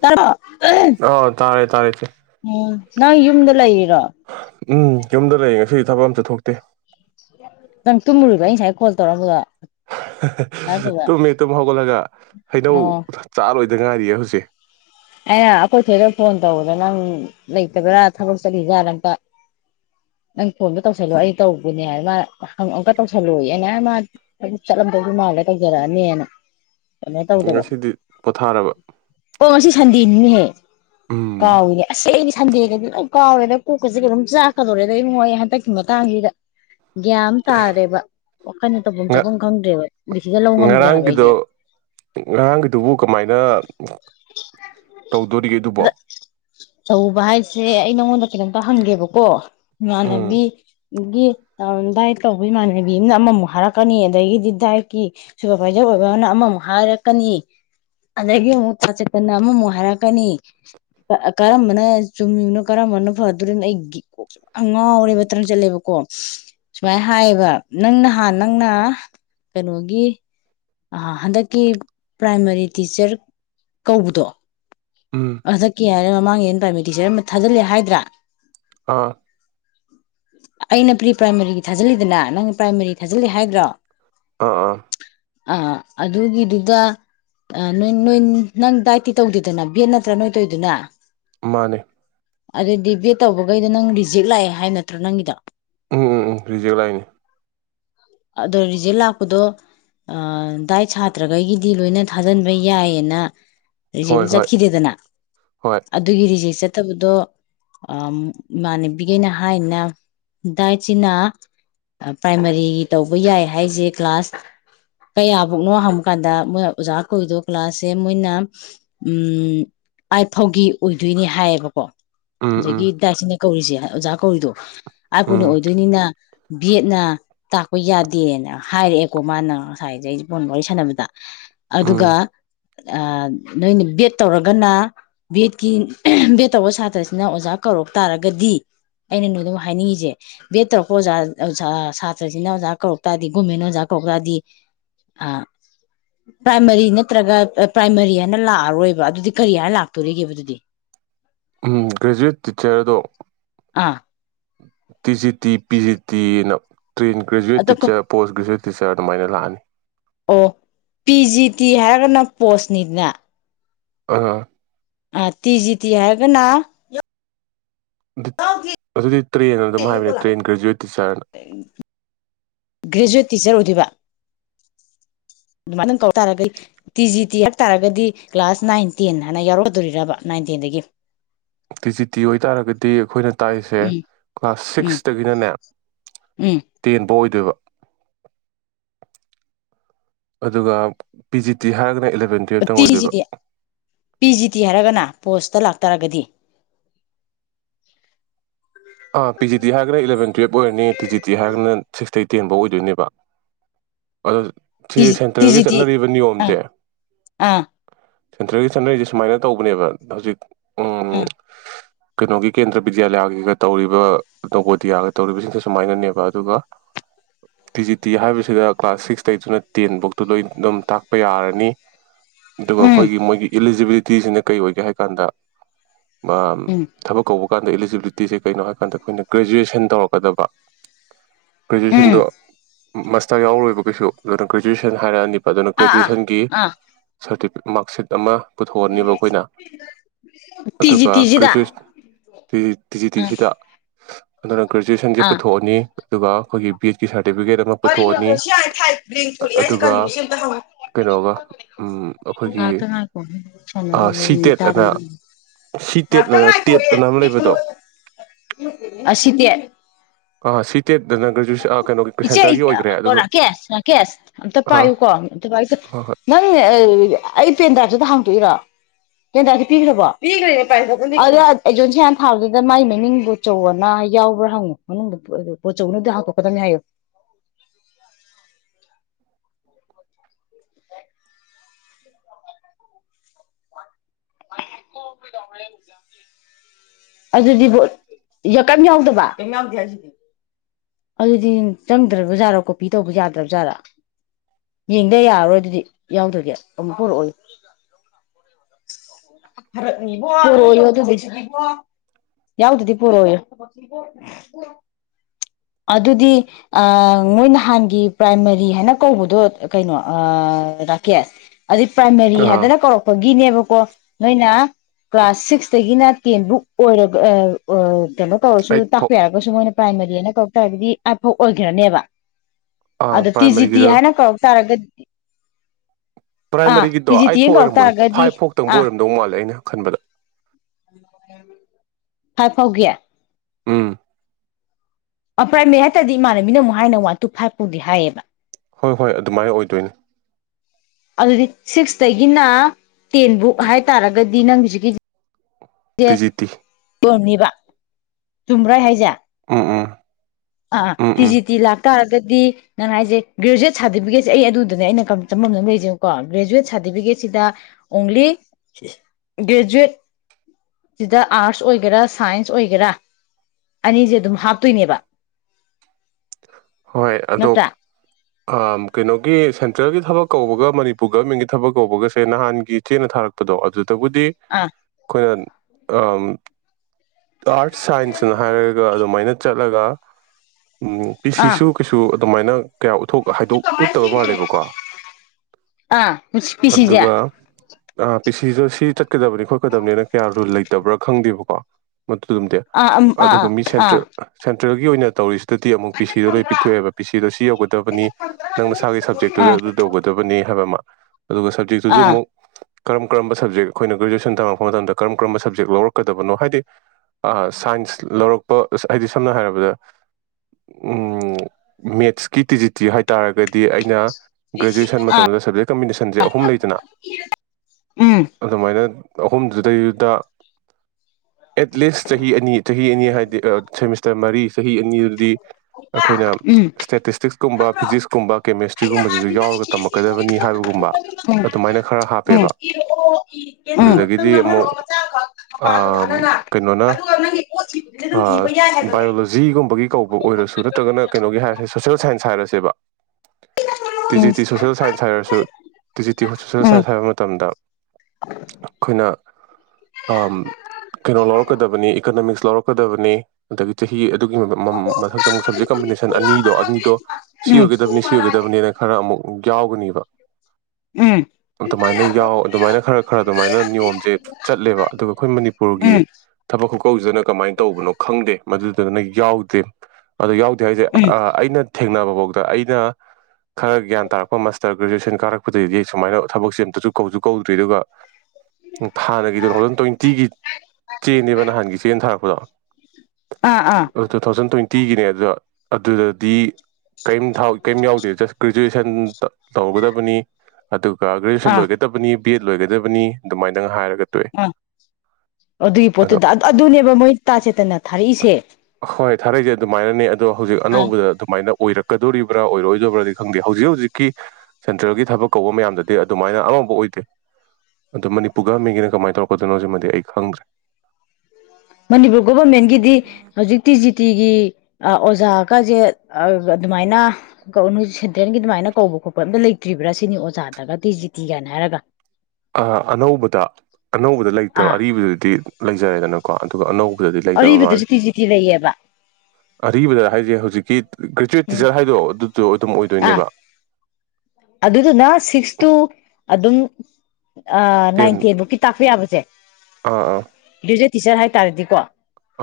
ꯇꯥꯔꯕꯣ ꯑꯥ ꯇꯥꯔꯦ ꯇꯥꯔꯦ ꯏꯆꯦ ꯎꯝ ꯅꯪ ꯌꯨꯃꯗ ꯂꯩꯔꯤꯔꯣ ꯎꯝ ꯌꯨꯝꯗ ꯂꯩꯌꯦ ꯉꯁꯤꯗꯤ ꯊꯕꯛ ꯑꯝ ꯆꯠꯊꯣꯛꯇꯦ ꯅꯪ ꯇꯨꯝꯃꯨꯔꯤꯕ꯭ꯔ ꯑꯩ ꯉꯁꯥꯏ ꯀꯣꯜ ꯇꯧꯔꯛꯑꯝꯕꯗꯣ ꯇꯥꯔꯛꯇꯕ꯭ꯔꯥ ꯇꯨꯝꯃꯦ ꯇꯨꯝ ꯍꯧꯒꯠꯂꯒ ꯍꯩꯅꯧ ꯑꯣ ꯆꯥꯂꯣꯏꯗ ꯉꯥꯏꯔꯤꯌꯦ ꯍꯧꯖꯤꯛꯁꯦ ꯑꯩꯅ ꯑꯩꯈꯣꯏ ꯊꯣꯏꯗ ꯐꯣꯟ ꯇꯧꯕꯗ ꯅꯪ ꯂꯩꯇꯕ꯭ꯔꯥ ꯊꯕꯛ ꯆꯠꯂꯤ ꯖꯥꯠꯂ ꯑꯝꯇ ꯅꯪ ꯐꯣꯟ ꯑꯝꯇ ꯇꯧꯁꯜꯂꯣ ꯑꯩ ꯇꯧꯕꯅꯦ ꯍꯥꯏ ꯃꯥ ꯑꯃꯨꯛꯀ ꯇꯧꯁꯜꯂꯣꯌꯦ ꯑꯦ ꯑꯩꯅ ꯃꯥ ꯆꯠꯂꯝꯗꯧꯗꯤ ꯃꯥꯜꯂꯦ ꯇꯧꯖꯔꯛꯑꯅꯤꯅ ꯀꯩꯅꯣ ꯇꯧꯗꯕ ꯉꯁꯤꯗꯤ ꯄꯣꯊꯥꯔꯕ ꯑꯣ ꯏꯗꯅꯤꯍꯦ ꯎꯝ ꯀꯥꯎ ꯏꯅꯦ ꯑꯁ ꯑꯩꯗꯤ ꯁꯟꯗꯦꯒꯗꯤ ꯂꯣꯏ ꯀꯥꯎꯔꯦ ꯑꯗ ꯀꯣꯛꯀꯁꯤ ꯑꯗꯨꯝ ꯆꯥꯛꯀꯗꯧꯔꯦꯗ ꯏꯕꯨꯡꯉꯣ ꯑꯩ ꯍꯟꯗꯛꯀꯤ ꯃꯇꯥꯡꯁꯤꯗ ꯒ꯭ꯌꯥꯟ ꯑꯝ ꯇꯥꯗꯦꯕ ꯋꯥꯈꯅ ꯇꯧꯐꯝ ꯉ ꯆꯐꯝ ꯈꯪꯗ꯭ꯔꯦꯕ ꯗꯤꯁꯤꯖꯟ ꯂꯧ ꯉꯝꯗ꯭ꯔꯦ ꯍꯥꯏꯕ ꯉꯔꯥꯡꯒꯤꯗꯣ ꯑꯩꯁꯦ ꯉꯔꯥꯡꯒꯤꯗꯨꯕꯨ ꯀꯃꯥꯏꯅ ꯇꯧꯗꯣꯔꯤꯒꯦ ꯑꯗꯨꯕꯣ ꯑꯗ ꯇꯧꯕ ꯍꯥꯏꯁꯦ ꯑꯩ ꯅꯉꯣꯟꯗ ꯀꯩꯩꯅꯣꯝꯇ ꯍꯪꯒꯦꯕꯀꯣ ꯎꯝ ꯏꯃꯥꯅꯕꯤ ꯒꯤ ꯗꯥꯏꯠ ꯇꯧꯕ ꯏꯃꯥꯟꯅꯕꯤ ꯑꯃꯅ ꯑꯃꯃꯨꯛ ꯍꯥꯏꯔꯛꯀꯅꯤ ꯑꯗꯒꯤꯗꯤ ꯗꯥꯏꯠꯀꯤ ꯁꯨꯄꯔꯚꯥꯏꯖꯔ ꯑꯣꯏꯕ ꯑꯃꯅ ꯑꯃꯃꯨꯛ ꯍꯥꯏꯔꯛꯀꯅꯤ ꯑꯗꯒꯤ ꯑꯃꯨꯛ ꯗꯥꯛꯇꯔꯅ ꯑꯃꯃꯨꯛ ꯍꯥꯏꯔꯛꯀꯅꯤ ꯀꯔꯝꯕꯅ ꯆꯨꯝꯃꯤꯅꯣ ꯀꯔꯝꯕꯅ ꯐꯗꯣꯏꯔꯤꯅꯣ ꯑꯩ ꯒ꯭ꯌ ꯀꯣꯛ ꯉꯥꯎꯔꯦꯕ ꯇꯔꯪ ꯆꯠꯂꯦꯕꯀꯣ ꯁꯨꯃꯥꯏꯅ ꯍꯥꯏꯌꯦꯕ ꯅꯪ ꯅꯍꯥꯟ ꯅꯪꯅ ꯀꯩꯅꯣꯒꯤ ꯍꯟꯗꯛꯀꯤ ꯄ꯭ꯔꯥꯏꯃꯥꯔꯤ ꯇꯤꯆꯔ ꯀꯧꯕꯗꯣ ꯎꯝ ꯑꯗ ꯀ꯭ꯌꯔ ꯃꯃꯥꯡ ꯌꯦꯟ ꯄ꯭ꯔꯥꯏꯃꯔꯤ ꯇꯤꯆꯔ ꯑꯃ ꯊꯥꯖꯜꯂꯦ ꯍꯥꯏꯗ꯭ꯔꯥ ꯑꯥ ꯑꯩꯅ ꯄ꯭ꯔꯤ ꯄ꯭ꯔꯥꯏꯃꯥꯔꯤꯒꯤ ꯊꯥꯖꯤꯜꯂꯤꯗꯅ ꯅꯪ ꯄ꯭ꯔꯥꯏꯃꯥꯔꯤ ꯊꯥꯖꯤꯜꯂꯤ ꯍꯥꯏꯗ꯭ꯔꯣ ꯑꯥ ꯑꯥ ꯑ ꯑꯗꯨꯒꯤꯗꯨꯗ ꯅꯣꯏ ꯅꯣꯏ ꯅꯪ ꯗꯥꯏꯠꯇꯤ ꯇꯧꯗꯦꯗꯅ ꯕꯦꯠ ꯅꯠꯇ꯭ꯔꯥ ꯅꯣꯏ ꯇꯧꯏꯗꯨꯅ ꯃꯥꯅꯦ ꯑꯗꯨꯗꯤ ꯕꯦꯠ ꯇꯧꯕꯈꯩꯗꯣ ꯅꯪ ꯔꯤꯖꯦꯛ ꯂꯥꯛꯑꯦ ꯍꯥꯏ ꯅꯠꯇ꯭ꯔꯣ ꯅꯪꯒꯤꯗ ꯎꯝ ꯎꯝ ꯎꯝ ꯔꯤꯖꯦꯛ ꯂꯥꯛꯏꯅꯦ ꯑꯗꯣ ꯔꯤꯖꯦꯛ ꯂꯥꯛꯄꯗꯣ ꯑ ꯗꯥꯏꯠ ꯁꯥꯇ꯭ꯔꯒꯩꯒꯤꯗꯤ ꯂꯣꯏꯅ ꯊꯥꯖꯤꯟꯕ ꯌꯥꯏꯌꯦꯅ ꯔꯤꯖꯦꯛ ꯍꯣꯏ ꯍꯣꯏ ꯆꯠꯈꯤꯗꯦꯗꯅ ꯍꯣꯏ ꯑꯗꯨꯒꯤ ꯔꯤꯖꯦꯛ ꯆꯠ ꯐꯠꯇꯕꯗꯣ ꯑ ꯏꯃꯥꯟꯅꯕꯤꯈꯩꯅ ꯍꯥꯏꯅ ꯗꯥꯏꯠꯁꯤꯅ ꯄ꯭ꯔꯥꯏꯃꯥꯔꯤ ꯇꯧꯕ ꯌꯥꯏ ꯍꯥꯏꯁꯦ ꯀ꯭ꯂꯥꯁ ꯀꯌꯥꯐꯧꯅꯣ ꯍꯪꯕꯀꯥꯟꯗ ꯃꯣꯏꯅ ꯑꯣꯖꯥ ꯀꯧꯏꯗꯣ ꯀ꯭ꯂꯥꯁꯁꯦ ꯃꯣꯏꯅ ꯎ ꯑꯥꯏꯠ ꯐꯥꯎꯒꯤ ꯑꯣꯏꯗꯣꯏꯅꯤ ꯍꯥꯏꯌꯦꯕꯀꯣ ꯎꯝ ꯎꯝ ꯖꯤꯛꯀꯤ ꯗꯥꯢꯠꯁꯤꯅ ꯀꯧꯔꯤꯁꯦ ꯑꯣꯖꯥ ꯀꯧꯔꯤꯗꯣ ꯑꯩꯠꯕꯨꯅꯣ ꯎꯝ ꯑꯣꯏꯗꯣꯏꯅꯤꯅ ꯕꯤꯌꯦꯠꯅ ꯇꯥꯛꯄ ꯌꯥꯗꯦꯅ ꯍꯥꯏꯔꯛꯑꯦꯀꯣ ꯃꯥꯅ ꯉꯁꯥꯏꯗꯩ ꯑꯩꯁꯨ ꯐꯣꯟ ꯋꯥꯔꯤ ꯁꯥꯟꯅꯕꯗ ꯎꯝ ꯑꯗꯨꯒ ꯑꯥ ꯅꯣꯏꯅ ꯕꯦꯠ ꯇꯧꯔꯒꯅ ꯕꯦꯠꯀꯤ ꯕꯦꯠ ꯇꯧꯕ ꯁꯥꯇ꯭ꯔꯁꯤꯅ ꯑꯣꯖꯥ ꯀꯧꯔꯛ ꯇꯥꯔꯒꯗꯤ ꯑꯩꯅ ꯅꯣꯏꯗ ꯍꯥꯏꯅꯤꯡꯉꯤꯁꯦ ꯕꯦꯠ ꯇꯧꯔꯛꯄ ꯑꯣꯖꯥ ꯁꯥꯇ ꯆꯖꯤꯅ ꯑꯣꯖ ꯀꯧꯔꯛ ꯇꯥꯔꯗꯤ ꯒꯣꯔꯃꯦꯟꯅ ꯑꯣꯖ ꯀꯧꯔꯛ ꯇꯥꯔꯗꯤ ꯑ ꯄ꯭ꯔꯥꯏꯃꯔꯤ ꯅꯠꯇ꯭ꯔꯒ ꯄ꯭ꯔꯥꯏꯃꯔꯤ ꯑꯅ ꯂꯥꯛꯑꯔꯣꯏꯕ ꯑꯗꯨꯗꯤ ꯀꯔꯤ ꯍꯥꯏꯅ ꯂꯥꯛꯇꯣꯔꯤꯒꯦꯕ ꯑꯗꯨꯗꯤ ꯎꯝ ꯒ꯭ꯔꯦꯖꯨꯋꯦꯠ ꯇꯤꯆꯔꯗꯣ ꯑꯥ T G T P G ꯇꯤꯅ ꯇ꯭ꯔꯦꯟ ꯒ꯭ꯔꯦꯖꯨꯋꯦꯠ ꯑꯗꯣ ꯇꯤꯆꯔ ꯄꯣꯁ ꯒ꯭ꯔꯦꯖꯨꯋꯦꯠ ꯇꯤꯆꯔ ꯑꯗꯨꯃꯥꯏꯅ ꯂꯥꯛꯍꯟ ꯑꯣ ꯄꯤ ꯖꯤ ꯇꯤ ꯍꯥꯏꯔꯒꯅ ꯄꯣꯁꯅꯤꯅ ꯑꯥ ꯑ ꯇꯤ ꯖꯤ ꯇꯤ ꯍꯥꯏꯔꯒꯅꯥ ꯑꯗꯨꯗꯤ ꯇ꯭ꯔꯦꯟ ꯑꯗꯨꯝ ꯍꯥꯏꯕꯅꯤ ꯇ꯭ꯔꯦꯟ ꯒ꯭ꯔꯦꯖꯨꯋꯦꯠ ꯇꯤꯆꯔ ꯑꯅ ꯒ꯭ꯔꯦꯖꯨꯋꯦꯠ ꯇꯤꯆꯔ ꯑꯣꯏꯗꯨꯕ ꯑꯗꯨꯃꯥꯏꯗꯪ ꯀꯧꯔꯛ ꯇꯥꯔꯒꯗꯤ ꯇꯤ ꯖꯤ ꯇꯤ ꯍꯞ ꯇꯥꯔꯒꯗꯤ ꯀ꯭ꯂꯥꯁ ꯅꯥꯏꯟ ꯇꯦꯟ ꯍꯥꯏꯅ ꯌꯥꯎꯔꯛꯗꯣꯝꯔꯤꯔꯕ ꯅꯥꯏꯟ ꯇꯦꯟꯗꯒꯤ ꯇꯤ ꯖꯤ ꯇꯤ ꯑꯣꯏꯇꯥꯥꯔꯒꯗꯤ ꯑꯩꯈꯣꯏꯅ ꯇꯥꯛꯏꯁꯦ ꯎꯝ ꯀ꯭ꯂꯥꯁ ꯎꯝ ꯁꯤꯛꯁꯇꯒꯤꯅꯅꯦ ꯎꯝ ꯇꯦꯟꯐꯥꯎ ꯑꯣꯏꯗꯣꯏꯕ ꯑꯗꯨꯒ ꯄꯤ ꯖꯤ ꯇꯤ ꯍꯥꯏꯔꯒꯅ ꯑꯦꯂ ꯄꯤꯖꯤꯗꯤ ꯄꯤ ꯖꯤꯇꯤ ꯍꯥꯏꯔꯒꯅ ꯄꯣꯁꯇ ꯂꯥꯛꯇꯥꯔꯒꯗꯤ ꯑ ꯄꯤꯖꯤ ꯇꯤ ꯍꯥꯏꯔꯒꯅ ꯏꯂꯚꯦꯟ ꯇꯨꯌꯦꯜꯞ ꯑꯣꯏꯔꯅꯤ ꯇꯤ ꯖꯤ ꯇꯤ ꯍꯥꯏꯔꯒꯅ ꯁꯤꯛ ꯇꯒꯤ ꯇꯦꯟꯐꯧ ꯑꯣꯏꯗꯣꯏꯅꯦꯕ ꯑꯗꯣ ꯁꯤ ꯇꯤ ꯖꯤ ꯁꯦꯟꯇ꯭ꯔꯦꯜꯒꯤ ꯇꯤ ꯆꯠꯅꯔꯤꯕ ꯑꯥ ꯅꯤꯌꯣꯝꯁꯦ ꯑꯥ ꯁꯦꯟꯇ꯭ꯔꯒꯤ ꯆꯠꯅꯔꯤꯁꯦ ꯁꯨꯃꯥꯏꯅ ꯇꯧꯕꯅꯦꯕ ꯍꯧꯖꯤꯛ ꯎꯝ ꯀꯩꯅꯣꯒꯤ ꯀꯦꯟꯗ꯭ꯔ ꯕꯤꯗ꯭ꯌꯥꯂꯌꯥꯒꯤꯒ ꯇꯧꯔꯤꯕ ꯅꯣꯕꯣꯗꯤꯌꯥꯒ ꯇꯧꯔꯤꯕꯁꯤꯡꯁꯦ ꯁꯨꯃꯥꯏꯅꯅꯦꯕ ꯑꯗꯨꯒ ꯇꯤ ꯖꯤ ꯇꯤ ꯍꯥꯏꯕꯁꯤꯗ ꯀ꯭ꯂꯥꯁ ꯁꯤꯛꯁ ꯇꯩꯗꯨꯅ ꯇꯦꯟꯕꯨꯛꯇꯨ ꯂꯣꯏ ꯑꯗꯨꯝ ꯇꯥꯛꯄ ꯌꯥꯔꯅꯤ ꯑꯗꯨꯒ ꯎꯝ ꯑꯩꯈꯣꯏꯒꯤ ꯃꯣꯏꯒꯤ ꯏꯂꯤꯖꯤꯕꯤꯂꯤ ꯇꯤꯁꯤꯅ ꯀꯩ ꯑꯣꯏꯒꯦ ꯍꯥꯏ ꯀꯥꯟꯗ ꯃꯥ ꯎꯝ ꯊꯕꯛ ꯀꯧꯕ ꯀꯥꯟꯗ ꯑꯦꯂꯤꯖꯤꯕꯤꯂꯤ ꯇꯤꯁꯦ ꯀꯩꯅꯣ ꯍꯥꯏꯀꯥꯟꯗ ꯑꯩꯈꯣꯏꯅ ꯒ꯭ꯔꯦꯖꯨꯑꯦꯁꯟ ꯇꯧꯔꯛꯀꯗꯕ ꯒ꯭ꯔꯦꯖꯨꯌꯦꯁꯟꯗꯣ ꯎꯝ ꯃꯥꯁꯇꯔ ꯌꯥꯎꯔꯣꯏꯕ ꯀꯩꯁꯨ ꯑꯗꯨꯅ ꯒ꯭ꯔꯦꯖꯨꯋꯦꯁꯟ ꯍꯥꯏꯔꯛꯑꯅꯤ ꯑꯗꯨꯅ ꯑꯥ ꯑꯥ ꯒ꯭ꯔꯦꯖꯨꯌꯦꯁꯟꯒꯤ ꯑꯥ ꯁꯔꯇꯤꯐꯤ ꯃꯥꯔꯛꯁꯤꯠ ꯑꯃ ꯄꯨꯊꯣꯛꯑꯅꯤꯕ ꯑꯩꯈꯣꯏꯅ ꯇꯤ ꯖꯤ ꯑꯗꯨꯒ ꯇꯤꯁꯤꯗ ꯒ꯭ꯔꯦꯖꯨꯌꯦꯠꯁ ꯠꯤ ꯇꯤꯖꯤ ꯇꯤ ꯎꯝ ꯁꯤꯗ ꯑꯗꯣ ꯅꯪ ꯒ꯭ꯔꯦꯖꯨꯌꯦꯁꯟꯁꯦ ꯄꯨꯊꯣꯛꯑꯅꯤ ꯑꯗꯨꯒ ꯑꯈꯣꯢꯒꯤ ꯕꯦꯠꯀꯤ ꯁꯔ ꯀꯔꯤꯅꯣ ꯁꯤ ꯌꯥ ꯊꯥꯏ ꯊꯣꯔꯛꯑꯦ ꯍꯥꯏꯁꯦ ꯑꯗꯨꯒ ꯀꯔꯤꯅꯣ ꯁꯤ ꯑꯇ ꯍꯉꯣ ꯀꯩꯅꯣꯒ ꯎꯝ ꯑꯩꯈꯣꯏꯒꯤ ꯉꯥꯏ ꯉꯍꯥꯛꯇ ꯁꯤ ꯇꯦꯠ ꯑꯅ ꯁꯤ ꯉꯥꯏꯈꯣ [inaudible] ꯑꯁꯤꯗꯤ ꯑ ꯁꯤꯇꯦꯠꯇꯅ ꯒ꯭ꯔꯦꯖꯨꯌꯦꯁꯟ ꯑ ꯀꯩꯅꯣ ꯏꯆꯦ ꯑꯩ ꯑꯣ ꯔꯥꯀꯦꯁ ꯔꯥꯀꯦꯁ ꯑꯝꯇ ꯑꯥ ꯄꯥꯏꯌꯨꯀꯣ ꯑꯝꯇ ꯄꯥꯏꯌꯨꯀꯣ ꯍꯣꯏ ꯍꯣꯏ ꯅꯪ ꯑꯩ ꯄꯦꯟꯗ꯭ꯔꯥꯐ ꯑꯗꯨꯗ ꯍꯥꯡꯇꯣꯛꯏꯔꯣ ꯄꯦꯟꯗ꯭ꯔꯥꯐꯇꯤ ꯄꯤꯈ꯭ꯔꯕꯣ ꯑꯦ ꯖꯣꯟꯁꯤ ꯍꯥꯏꯅ ꯊꯥꯕꯗꯨꯗ ꯃꯥꯒꯤ ꯃꯃꯤꯡ ꯕꯣꯆꯧ ꯑꯅ ꯌꯥꯎꯕ꯭ꯔꯥ ꯍꯪꯉꯨ ꯃꯅꯨꯡꯗ ꯕꯣꯆꯧꯑꯅꯗꯤ ꯍꯥꯡꯇꯣꯛꯀꯗꯕꯅꯤ ꯍꯥꯏꯌꯣ [inaudible] ꯑꯗꯨꯗꯤ ꯀꯩꯑꯝ ꯌꯥꯎꯗꯕ ꯑꯗꯨꯗꯤ ꯆꯪꯗ꯭ꯔꯕꯖꯥꯠꯂꯣ ꯀꯣꯄꯤ ꯇꯧꯕ ꯌꯥꯗ꯭ꯔꯕꯖꯥꯠꯂ ꯌꯦꯡꯗ ꯌꯥꯔꯔꯣꯏ ꯑꯗꯨꯗꯤ ꯌꯥꯎꯗꯗꯤ ꯑꯃꯨꯛ ꯄꯨꯔꯛꯑꯣꯌꯨ [inaudible] ꯄꯨꯔꯛꯑꯣꯌꯨ ꯑꯗꯨꯗꯤ ꯌꯥꯎꯗꯗꯤ ꯄꯣꯔꯛꯑꯣ ꯑꯗꯨꯗꯤ ꯑꯥ ꯃꯣꯏ ꯅꯍꯥꯟꯒꯤ ꯄ꯭ꯔꯥꯏꯃꯥꯔꯤ ꯍꯥꯏꯅ ꯀꯧꯕꯗꯣ ꯀꯩꯅꯣ ꯑꯥ ꯔꯥ ꯀꯦꯁ ꯑꯗꯩ ꯄ꯭ꯔꯥꯏꯃꯥꯔꯤ ꯑꯥ ꯍꯥꯏꯗꯅ ꯀꯧꯔꯛꯄꯒꯤꯅꯦꯕ ꯀꯣ ꯅꯣꯏꯅ ꯀ꯭ꯂꯥꯁ ꯁꯤꯛꯁꯇꯒꯤꯅ ꯇꯦꯟꯕꯨꯛ ꯑꯣꯏꯔꯒ ꯑꯥ ꯑꯥ ꯀꯩꯅꯣ ꯇꯧꯔꯁꯨ ꯑꯩꯠ ꯐꯥꯎ ꯇꯥꯛꯄ ꯌꯥꯔꯒꯁꯨ ꯃꯣꯏꯅ ꯄ꯭ꯔꯥꯏꯃꯔꯤ ꯍꯥꯏꯅ ꯀꯧꯔꯛ ꯇꯥꯔꯒꯗꯤ ꯑꯥꯏꯠ ꯐꯥꯎ ꯑꯣꯏꯈ꯭ꯔꯅꯦꯕ ꯑꯥ ꯑꯗ ꯇꯤ ꯖꯤ ꯇꯤ ꯄ꯭ꯔꯥꯏꯃꯥꯔꯤꯒꯤꯗꯣ ꯍꯥꯏꯅ ꯀꯧꯔꯛ ꯇꯥꯔꯒꯗꯤ ꯑꯥ ꯄ꯭ꯔꯥꯏꯃꯥꯔꯤꯒꯤꯗꯣ ꯇꯤ ꯖꯤ ꯑꯩꯠ ꯇꯤ ꯑꯅ ꯐꯥꯎ ꯀꯧꯔꯛ ꯑꯣꯏꯔꯝꯃꯣꯏ ꯇꯥꯔꯒꯗꯤ ꯐꯥꯏꯚ ꯐꯥꯎꯇꯪ ꯕꯨ ꯑꯣꯏꯔꯝꯗꯧ ꯃꯥꯜꯂꯦ ꯑꯩꯅ ꯈꯟꯕꯗ ꯎꯝ [inaudible] ꯐꯥꯏꯕ ꯐꯥꯎꯒꯤ ꯎꯝ ꯑ ꯄ꯭ꯔꯥꯏꯃꯔꯤ ꯍꯥꯏꯇꯔꯗꯤ ꯏꯃꯥꯟꯅꯕꯤꯅ ꯑꯃꯨꯛ ꯍꯥꯏꯅ ꯋꯥꯟ ꯇꯨ ꯐꯥꯏꯕ ꯐꯥꯎꯗꯤ ꯍꯥꯏꯌꯦꯕ ꯍꯣꯏ ꯍꯣꯏ ꯑꯗꯨꯃꯥꯏꯅ ꯑꯣꯏꯗꯣꯏꯅꯤ ꯑꯗꯨꯗꯤ ꯁꯤꯛꯁꯇꯒꯤꯅ ꯇꯦꯟꯕꯨꯛ ꯍꯥꯏꯇꯥꯔꯒꯗꯤ ꯅꯪꯒꯤ ꯍꯧꯖꯤꯛꯀꯤ ꯇꯤ ꯖꯤ ꯇꯤ [unintelligible] ꯔꯅꯤꯕ ꯆꯨꯝꯕ꯭ꯔ ꯑꯩ ꯍꯥꯏꯖꯦ ꯎꯝ ꯎꯝ ꯑꯥ ꯎꯝ ꯎꯝ ꯇꯤꯖꯤ ꯇꯤ ꯂꯥꯛ ꯇꯥꯔꯒꯗꯤ ꯅꯪ ꯍꯥꯏꯁꯦ ꯒ꯭ꯔꯦꯖꯨꯋꯦꯠ ꯁꯥꯔꯇꯤꯐꯤꯀꯦꯠꯁꯦ ꯑꯩ ꯑꯗꯨꯗꯨꯅꯦ ꯑꯩꯅ ꯆꯃꯝꯅꯕ ꯂꯩꯖꯦ ꯌꯦꯉꯨꯀꯣ ꯒ꯭ꯔꯦꯖꯨꯋꯦꯠ ꯁꯥꯔꯇꯤꯐꯤꯀꯦꯠꯁꯤꯗ ꯑꯣꯡꯂꯤ ꯒ꯭ꯔꯦꯖꯨꯋꯦꯠ ꯁꯤꯗ ꯑꯥꯔꯠꯁ ꯑꯣꯏꯒꯦꯔꯥ ꯁꯥꯏꯟꯁ ꯑꯣꯏꯒꯦꯔꯥ ꯑꯅꯤꯁꯦ ꯑꯗꯨꯝ ꯍꯥꯞꯇꯣꯏꯅꯦꯕ ꯍꯣꯏ ꯑꯗꯣ ꯅꯠꯇ꯭ꯔꯥ ꯀ ꯀꯩꯅꯣꯒꯤ ꯁꯦꯟꯇ꯭ꯔꯦꯜꯒꯤ ꯊꯕꯛ ꯀꯧꯕꯒ ꯃꯅꯤꯄꯨꯔ ꯒꯔꯃꯦꯟꯒꯤ ꯊꯕꯛ ꯀꯧꯕꯒꯁꯦ ꯅꯍꯥꯟꯒꯤ ꯏꯆꯦꯅ ꯊꯥꯔꯛꯄꯗꯣ ꯑꯗꯨ ꯇꯧꯕꯨꯗꯤ ꯑꯥ ꯑꯩꯈꯣꯏꯅ ꯑꯥꯝ ꯑꯥꯔꯠꯁ ꯁꯥꯏꯟꯁꯅ ꯍꯥꯏꯔꯒ ꯑꯗꯨꯃꯥꯏꯅ ꯆꯠꯂꯒ ꯎꯝ ꯄꯤ ꯑꯥ ꯁꯤꯁꯨ ꯀꯩꯁꯨ ꯗꯨꯨꯃꯥꯏꯅ ꯀꯌꯥ ꯑꯨꯊꯣꯛ ꯍꯥꯏꯗꯣꯛ ꯎꯠꯇꯕ ꯃꯥꯜꯂꯦꯕꯀꯣ ꯑꯥ ꯄꯤꯁꯤꯁꯦ ꯑꯗꯨꯒ ꯑꯥ ꯑ ꯄꯤ ꯁꯤꯁꯨ ꯁꯤ ꯆꯠꯀꯗꯕꯅꯤ ꯈꯣꯠꯀꯗꯕꯅꯤꯅ ꯀꯌꯥ ꯔꯨꯜ ꯂꯩꯇꯕ꯭ꯔꯥ ꯈꯪꯗꯦꯕꯀꯣ ꯃꯗꯨꯗꯨꯝꯗꯤ ꯑꯥ ꯑꯥ ꯑꯗꯨꯒ ꯃꯤ ꯑꯥ ꯁꯦꯟꯇ꯭ꯔ ꯒꯤ ꯑꯣꯏꯅ ꯇꯧꯔꯤꯁꯤꯗ ꯄꯤ ꯁꯤꯗꯣ ꯂꯣꯏ ꯄꯤꯊꯣꯛꯑꯦꯕ ꯄꯤ ꯁꯤꯗꯣ ꯁꯤ ꯌꯧꯒꯗꯕꯅꯤ ꯅꯪ ꯃꯁꯥꯒꯤ ꯁꯞꯖꯦꯛꯇꯨꯗ ꯑꯥ ꯑꯗꯨ ꯇꯧꯒꯗꯕꯅꯦ ꯍꯥꯏꯕ ꯑꯃ ꯑꯗꯨꯒ ꯁꯞꯖꯦꯛꯇꯨꯁꯨ ꯑꯥ ꯑꯃꯨꯛ ꯀꯔꯝ ꯀꯔꯝꯕ ꯁꯕꯖꯦꯛ ꯑꯩꯈꯣꯏꯅ ꯒ꯭ꯔꯦꯖꯨꯋꯦꯁꯟ ꯇꯝꯉꯛꯄ ꯃꯇꯝꯗ ꯀꯔꯝ ꯀꯔꯝꯕ ꯁꯕꯖꯦꯛ ꯂꯧꯔꯛꯀꯗꯕꯅꯣ ꯍꯥꯏꯗꯤ ꯁꯥꯏꯟꯁ ꯂꯧꯔꯛꯄ ꯍꯥꯏꯗꯤ ꯁꯝꯅ ꯍꯥꯏꯔꯕꯗ ꯎꯝ ꯃꯦꯠꯁꯀꯤ ꯇꯤꯖꯤꯇꯤ ꯍꯥꯏꯇꯥꯥꯔꯒꯗꯤ ꯑꯩꯅ ꯒ꯭ꯔꯦꯖꯨꯑꯦꯁꯟ ꯑꯥ ꯃꯇꯝꯗ ꯁꯞꯖꯦꯛ ꯀꯝꯕꯤꯁꯟꯁꯦ ꯑꯍꯨꯝ ꯂꯩꯗꯅ ꯎꯝ ꯑꯗꯨꯃꯥꯏꯅ ꯑꯍꯨꯝ ꯗꯨꯗꯩꯗꯨꯗ ꯑꯦꯠ ꯂꯤꯁ ꯆꯍꯤ ꯑꯅꯤ ꯆꯍꯤ ꯑꯅꯤ ꯍꯥꯏꯗꯤ ꯑ ꯁꯦꯃꯤꯁꯇꯔ ꯃꯔꯤ ꯆꯍꯤ ꯑꯅꯤꯗꯨꯗꯤ ꯑꯩꯈꯣꯏꯅ ꯎꯝ ꯏꯁꯇꯦꯇꯤꯁꯇꯤꯛꯁ ꯀꯨꯝꯕ ꯐꯤꯖꯤꯛꯁꯀꯨꯝꯕ ꯀꯦꯃꯦꯁꯇ꯭ꯔꯤꯒꯨꯝꯕꯁꯤꯁꯨ ꯌꯥꯎꯔꯒ ꯇꯝꯃꯛꯀꯗꯕꯅꯤ ꯍꯥꯏꯕꯒꯨꯝꯕ ꯑꯗꯨꯃꯥꯏꯅ ꯈꯔ ꯍꯥꯞꯄꯦꯕ ꯑꯗꯨꯗꯒꯤꯗꯤ ꯑꯃꯨꯛ ꯑ ꯀꯩꯅꯣꯅ ꯑ ꯕꯥꯏꯑꯣꯂꯣꯖꯤꯒꯨꯝꯕꯒꯤ ꯕ ꯑꯣꯏꯔꯁꯨ ꯅꯠꯇ꯭ꯔꯒꯅ ꯀꯩꯅꯣꯒꯤ ꯍꯥꯏꯔꯁꯦ ꯁꯣꯁꯦꯜ ꯁꯥꯏꯟꯁ ꯍꯥꯏꯔꯁꯦꯕ ꯇꯤ ꯖꯤ ꯎꯝ ꯎꯝ ꯎꯝ ꯇꯤ ꯁꯣꯁꯦꯜ ꯁꯥꯏꯟꯁ ꯍꯥꯏꯔꯁꯨ T G T social science ꯍꯥꯏꯕ ꯃꯇꯝꯗ ꯑꯩꯈꯣꯏꯅ ꯀꯩꯅꯣ ꯑꯝ ꯂꯧꯔꯛꯀꯗꯕꯅꯤ ꯏꯀꯅꯣꯃꯤꯛꯁ ꯂꯧꯔꯛꯀꯗꯕꯅꯤ ꯑꯗꯒꯤ ꯆꯍꯤ ꯑꯗꯃꯨꯛ ꯁꯞꯖꯦꯛ ꯀꯝꯕꯤꯅꯦꯁꯟ ꯑꯅꯤꯗꯣ ꯑꯅꯤꯗꯣ ꯁꯤ ꯑꯣꯏꯒꯗꯕꯅꯤ ꯁꯤ ꯑꯣꯏꯒꯗꯕꯅꯤꯅ ꯈꯔ ꯑꯃꯨꯛ ꯌꯥꯎꯒꯅꯤꯕ ꯎꯝ ꯎꯝ ꯑꯗꯨꯃꯥꯏꯅ ꯌꯥꯎ ꯑꯗꯨꯃꯥꯏꯅ ꯈꯔ ꯈꯔ ꯑꯗꯨꯃꯥꯏꯅ ꯑꯗꯨꯃꯥꯢ ꯌꯥꯎ ꯑꯗꯨꯃꯥꯢꯅ ꯈꯔ ꯈꯔ ꯑꯗꯨꯃꯥꯢꯅ ꯅꯤꯌꯣꯝꯁꯦ ꯆꯠꯂꯦꯕ ꯑꯗꯨꯒ ꯑꯩꯈꯣꯏ ꯃꯅꯤꯄꯨꯔꯒꯤ ꯊꯕꯛ ꯈꯨꯀꯧꯁꯤꯗꯅ ꯀꯃꯥꯏꯅ ꯇꯧꯕꯅꯣ ꯈꯪꯗꯦ ꯃꯗꯨꯗꯅ ꯌꯥꯎ ꯇꯦ ꯑꯗꯥ ꯌꯥꯎꯗꯦ ꯍꯥꯏꯁꯦ ꯎꯝ ꯑꯥ ꯑꯩꯅ ꯊꯦꯡꯅꯕꯐꯥꯎꯕꯗ ꯑꯩꯅ ꯈꯔ ꯒ꯭ꯌꯥꯟ ꯇꯥꯔꯛꯄ ꯃꯥꯁꯇꯔ ꯒ꯭ꯔꯦꯖꯨꯑꯦꯁꯟ ꯀꯥꯔꯛꯄꯗꯩꯗꯤ ꯁꯨꯃꯥꯏꯅ ꯊꯕꯛꯁꯦ ꯑꯝꯇꯁꯨ ꯀꯧꯁꯨ ꯀꯧꯗ꯭ꯔꯤ ꯑꯗꯨꯒ ꯍꯥꯟꯅꯒꯤ ꯇꯨ ꯊꯥꯎꯖꯟ ꯇ꯭ꯋꯦꯟꯇꯤꯒꯤ ꯆꯦꯅꯦꯕ ꯅꯍꯥꯟꯒꯤ ꯆꯦꯟ ꯊꯥꯔꯛꯄꯗꯣ ꯑꯥ ꯑꯥ ꯑꯗꯨ ꯇꯨ ꯊꯥꯎꯖꯟ ꯇ꯭ꯋꯦꯟ ꯇꯤꯒꯤꯅꯦ ꯑꯗꯣ ꯑꯗꯨꯗꯗꯤ ꯀꯩꯝ ꯀꯩꯝ ꯌꯥꯎꯗꯦ ꯖ꯭ꯁ ꯒ꯭ꯔꯦꯖꯨꯑꯦ ꯁꯟ ꯇꯧꯒꯗꯕꯅꯤ ꯑꯗꯨꯒ ꯒ꯭ꯔꯦꯖꯨꯋꯦꯁꯟ ꯑꯥ ꯂꯣꯏꯒꯗꯕꯅꯤ ꯄꯦꯠ ꯂꯣꯏꯒꯗꯕꯅꯤ ꯑꯗꯨꯃꯥꯏꯅꯗꯪ ꯍꯥꯏꯔꯒ ꯇꯣꯛꯑꯦ ꯑꯥ ꯑꯗꯨꯒꯤ ꯑꯗꯣ ꯄꯣꯠꯇꯨꯗ ꯑꯗꯨꯅꯦꯕ ꯃꯣꯏ ꯇꯥꯥꯆꯦꯇꯟ ꯅ ꯊꯥꯔꯛꯏꯁꯦ ꯊꯔꯛꯢꯁꯦ ꯑꯗꯨꯃꯥꯏꯅꯅꯤ ꯑꯗꯣ ꯍꯧꯖꯤꯛ ꯑ ꯑꯅꯧꯕꯗ ꯑꯗꯨꯃꯥꯏꯅ ꯑꯣꯏꯔꯛꯀꯗꯣꯔꯤꯕ꯭ꯔꯥ ꯑꯣꯏꯔꯛꯑꯣꯏꯗꯣꯔꯤꯕ꯭ꯔꯗꯤ ꯈꯪꯗꯦ ꯍꯧꯖꯤꯛ ꯍꯧꯖꯤꯛꯀꯤ ꯁꯦꯟꯇ꯭ꯔꯦꯜꯒꯤ ꯊꯕꯛ ꯀꯧꯕ ꯃꯌꯥꯝꯗꯗꯤ ꯑꯗꯨꯃꯥꯏꯅ ꯑꯃꯕꯧ ꯑꯣꯏꯗꯦ ꯑꯗꯣ ꯃꯅꯤꯄꯨꯔ ꯒꯃꯦꯟꯒꯤꯅ ꯀꯃꯥꯏꯅ ꯇꯧꯔꯛꯀꯗꯣꯏꯅꯣ ꯍꯧꯖꯤꯛꯃꯒꯤꯗꯤ ꯑꯩ ꯈꯪꯗ꯭ꯔꯦ ꯃꯅꯤꯄꯨꯔ ꯒꯣꯚꯔꯃꯦꯟꯒꯤꯗꯤ ꯍꯧꯖꯤꯛ ꯇꯤꯖꯤ ꯖꯤꯇꯤꯒꯤ ꯑꯥ ꯑꯣꯖꯥꯒꯁꯦ ꯑꯥ ꯑꯗꯨꯃꯥꯏꯅ ꯀꯧ ꯅꯣꯢ ꯁꯦꯟꯇ꯭ꯔꯦꯜꯒꯤ ꯑꯗꯨꯃꯥꯏꯅ ꯀꯧꯕ ꯈꯣꯠꯄ ꯑꯝꯇ ꯂꯩꯇ꯭ꯔꯤꯕ꯭ꯔꯥ ꯁꯤꯅꯤ ꯑꯣꯖꯥꯗꯒ ꯇꯤ ꯖꯤꯇꯤꯒꯅ ꯍꯥꯏꯔꯒ ꯑ ꯑꯅꯧꯕꯗ ꯑꯅꯧꯕꯗ ꯂꯩꯇꯕ ꯑꯥ ꯑꯔꯤꯕꯗꯗꯤ ꯂꯩꯖꯔꯦꯗꯅꯀꯣ ꯑꯗꯨꯒ ꯑꯅꯧꯕ ꯗꯗꯤ ꯂꯩꯇꯕ ꯃꯥꯜꯂꯦ ꯑꯔꯤꯕꯗꯁꯨ ꯇꯤ ꯖꯤ ꯇꯤ ꯂꯩꯌꯦꯕ ꯑꯔꯤꯕꯗ ꯍꯥꯏꯁꯦ ꯍꯧꯖꯤꯛꯀꯤ ꯒ꯭ꯔꯦꯖꯨꯋꯦꯠ ꯎꯝ ꯇꯤꯆꯔ ꯍꯥꯏꯗꯣ ꯑꯗꯨꯗꯣ ꯑꯗꯨꯝ ꯑꯥ ꯑꯣꯏꯗꯣꯏꯅꯦꯕ ꯑꯗꯨꯗꯨꯅ ꯁꯤꯛꯁ ꯇꯨ ꯑꯗꯨꯝ ꯑ ꯅꯥꯏꯟ ꯇꯦꯟ ꯕꯨꯛꯀꯤ ꯇꯥꯛꯄ ꯌꯥꯕꯁꯦ ꯑꯥ ꯑꯥ ꯒ꯭ꯔꯦꯖꯨꯌꯦꯠ ꯇꯤꯆꯔ ꯍꯥꯏꯇꯥꯔꯗꯤꯀꯣ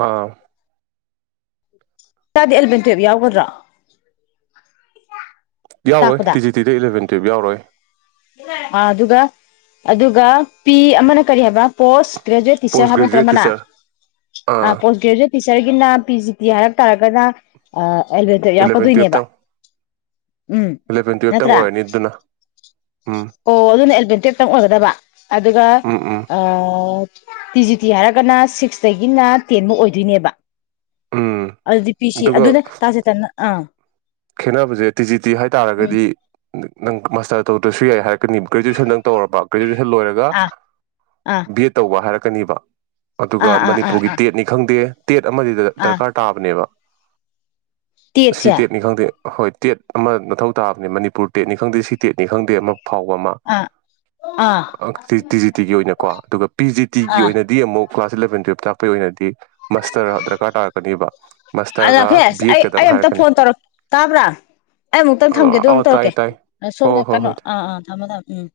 ꯑꯥ ꯇꯗꯤ ꯑꯜꯕꯟ ꯇꯦꯋꯦꯐ ꯌꯥꯎꯒꯗ꯭ꯔꯥ ꯌꯥꯎꯔꯣꯏ ꯇꯤ ꯖꯤ ꯇꯤꯗ ꯏꯂꯚꯦꯟ ꯇꯨꯌꯦꯜꯐ ꯌꯥꯎꯔꯣꯏ ꯑꯗꯨꯒ ꯑꯗꯨꯒ ꯄꯤ ꯑꯃꯅ ꯀꯔꯤ ꯍꯥꯏꯕꯥ ꯄꯣꯁ ꯭ꯒ꯭ꯔꯦꯖꯨꯋꯦꯠ ꯇꯤꯁꯔ ꯄꯣꯁ ꯍꯥꯏꯕ ꯅꯇ꯭ꯔꯥ ꯒ꯭ꯔꯦꯖꯨꯋꯦꯠ ꯑꯃꯅ ꯇꯤꯆꯔ ꯑ ꯑꯥ ꯄꯣꯁ ꯒ꯭ꯔꯦꯖꯨꯌꯦꯠ ꯇꯤ ꯁꯔꯒꯤꯅ ꯄꯤ ꯖꯤ ꯄꯤ ꯍꯥꯏꯔꯛ ꯇꯥꯔꯒꯅ ꯑ ꯑꯦꯜꯕꯦꯟ ꯇꯨꯌꯦꯕ ꯌꯥꯎꯀꯗꯣꯏꯅꯦꯕ ꯑꯦꯂꯚꯦꯟ ꯇꯨꯌꯦꯞꯇꯪ ꯑꯣꯏꯔꯅꯤ ꯑꯗꯨꯅ ꯎꯝ ꯑꯣ ꯑꯗꯨꯅ ꯑꯦꯂꯕꯦꯟ ꯇꯨꯌꯦꯕꯇꯪ ꯑꯣꯏꯒꯗꯕ ꯑꯗꯨꯒ ꯎꯝ ꯎꯝ ꯑ ꯇꯤ ꯖꯤ ꯇꯤ ꯍꯥꯏꯔꯒꯅ ꯁꯤꯛꯁꯇꯒꯤꯅ ꯇꯦꯟꯕꯨꯛ ꯑꯣꯏꯒꯗꯣꯏꯅꯦꯕ ꯎꯝ ꯑꯗꯨꯗꯤ ꯄꯤꯁꯤ ꯑꯗꯨꯒ ꯑꯗꯨꯅ ꯇꯥꯥꯆꯦꯇꯟꯅ ꯑ ꯈꯦꯠꯅꯕꯁꯦ ꯇꯤꯖꯤ ꯇꯤ ꯍꯥꯏ ꯎꯝ ꯇꯥꯔꯒꯗꯤ ꯅꯪ ꯃꯥꯁꯇꯔ ꯇꯧꯗ꯭ꯔꯁꯨ ꯌꯥꯏ ꯍꯥꯏꯔꯛꯀꯅꯤ ꯒ꯭ꯔꯦꯖꯨꯑꯦꯁꯟꯗꯪ ꯇꯧꯔꯕ ꯒ꯭ꯔꯦꯖꯨꯋ ꯂꯣꯏꯔꯒ ꯑꯥ ꯑꯥ ꯕꯤ ꯑꯦꯗ ꯇꯧꯕ ꯍꯥꯏꯔ ꯀꯅꯦꯕ ꯑꯗꯨꯒ ꯑꯥ ꯑꯥ ꯑꯥ ꯃꯅꯤꯄꯨꯔꯒꯤ ꯑꯥ ꯇꯦꯠꯅꯤ ꯈꯪꯗꯦ ꯇꯦꯠ ꯑꯃꯗꯤꯗ ꯗꯔꯀꯥꯔ ꯇꯥꯕꯅꯦꯕ ꯇꯦꯠ ꯁꯤ ꯁꯦ ꯇꯦꯠꯅꯤ ꯈꯪꯗꯦ ꯍꯣꯏ ꯇꯦꯠ ꯑꯃ ꯃꯊꯧ ꯇꯥꯕꯅꯦ ꯃꯅꯤꯄꯨꯔ ꯇꯦꯠꯅꯤ ꯈꯪꯗꯦ ꯁꯤ ꯇꯦꯠꯅꯤ ꯈꯪꯗꯦ ꯑꯃ ꯐꯥꯎꯕ ꯑꯃ ꯑꯥ ꯑꯥ ꯑ ꯇꯤ ꯖꯤ ꯇꯤ ꯖꯤꯒꯤ ꯑꯣꯏꯅꯀꯣ ꯑꯗꯨꯒ ꯄꯤ ꯖꯤ ꯇꯤꯒꯤ ꯑꯥ ꯑꯣꯏꯅꯗꯤ ꯑꯃꯨꯛ ꯀ꯭ꯂꯥꯁ ꯏꯂꯚꯦꯟ ꯇꯨꯌꯦꯞ ꯇꯥꯛꯄꯒꯤ ꯑꯣꯏꯅꯗꯤ ꯃꯁꯇꯔ ꯗꯔꯀꯥꯔ ꯇꯥꯔꯛꯀꯅꯦꯕ ꯃꯥꯁꯇꯔꯒ ꯕꯤ ꯑꯦꯗ ꯀꯗꯪ ꯍꯥꯏꯔꯛꯀꯅꯤ ꯑ ꯇꯥꯕ꯭ꯔꯥ ꯑꯩ ꯑꯃꯨꯛꯇꯪ ꯊꯝꯒꯦ ꯑꯗꯨ ꯑꯥꯎ ꯑꯃꯨꯛ ꯇꯥꯏ ꯇꯧꯔꯛꯀꯦ ꯇꯥꯏ ꯑ ꯍꯣꯏ ꯁꯣꯝꯗ ꯍꯣꯏ ꯀꯩꯅꯣ ꯍꯣꯏ ꯑꯥ ꯑꯥ ꯊꯝꯃꯣ ꯊꯝꯃꯣ ꯎꯝ [inaudible]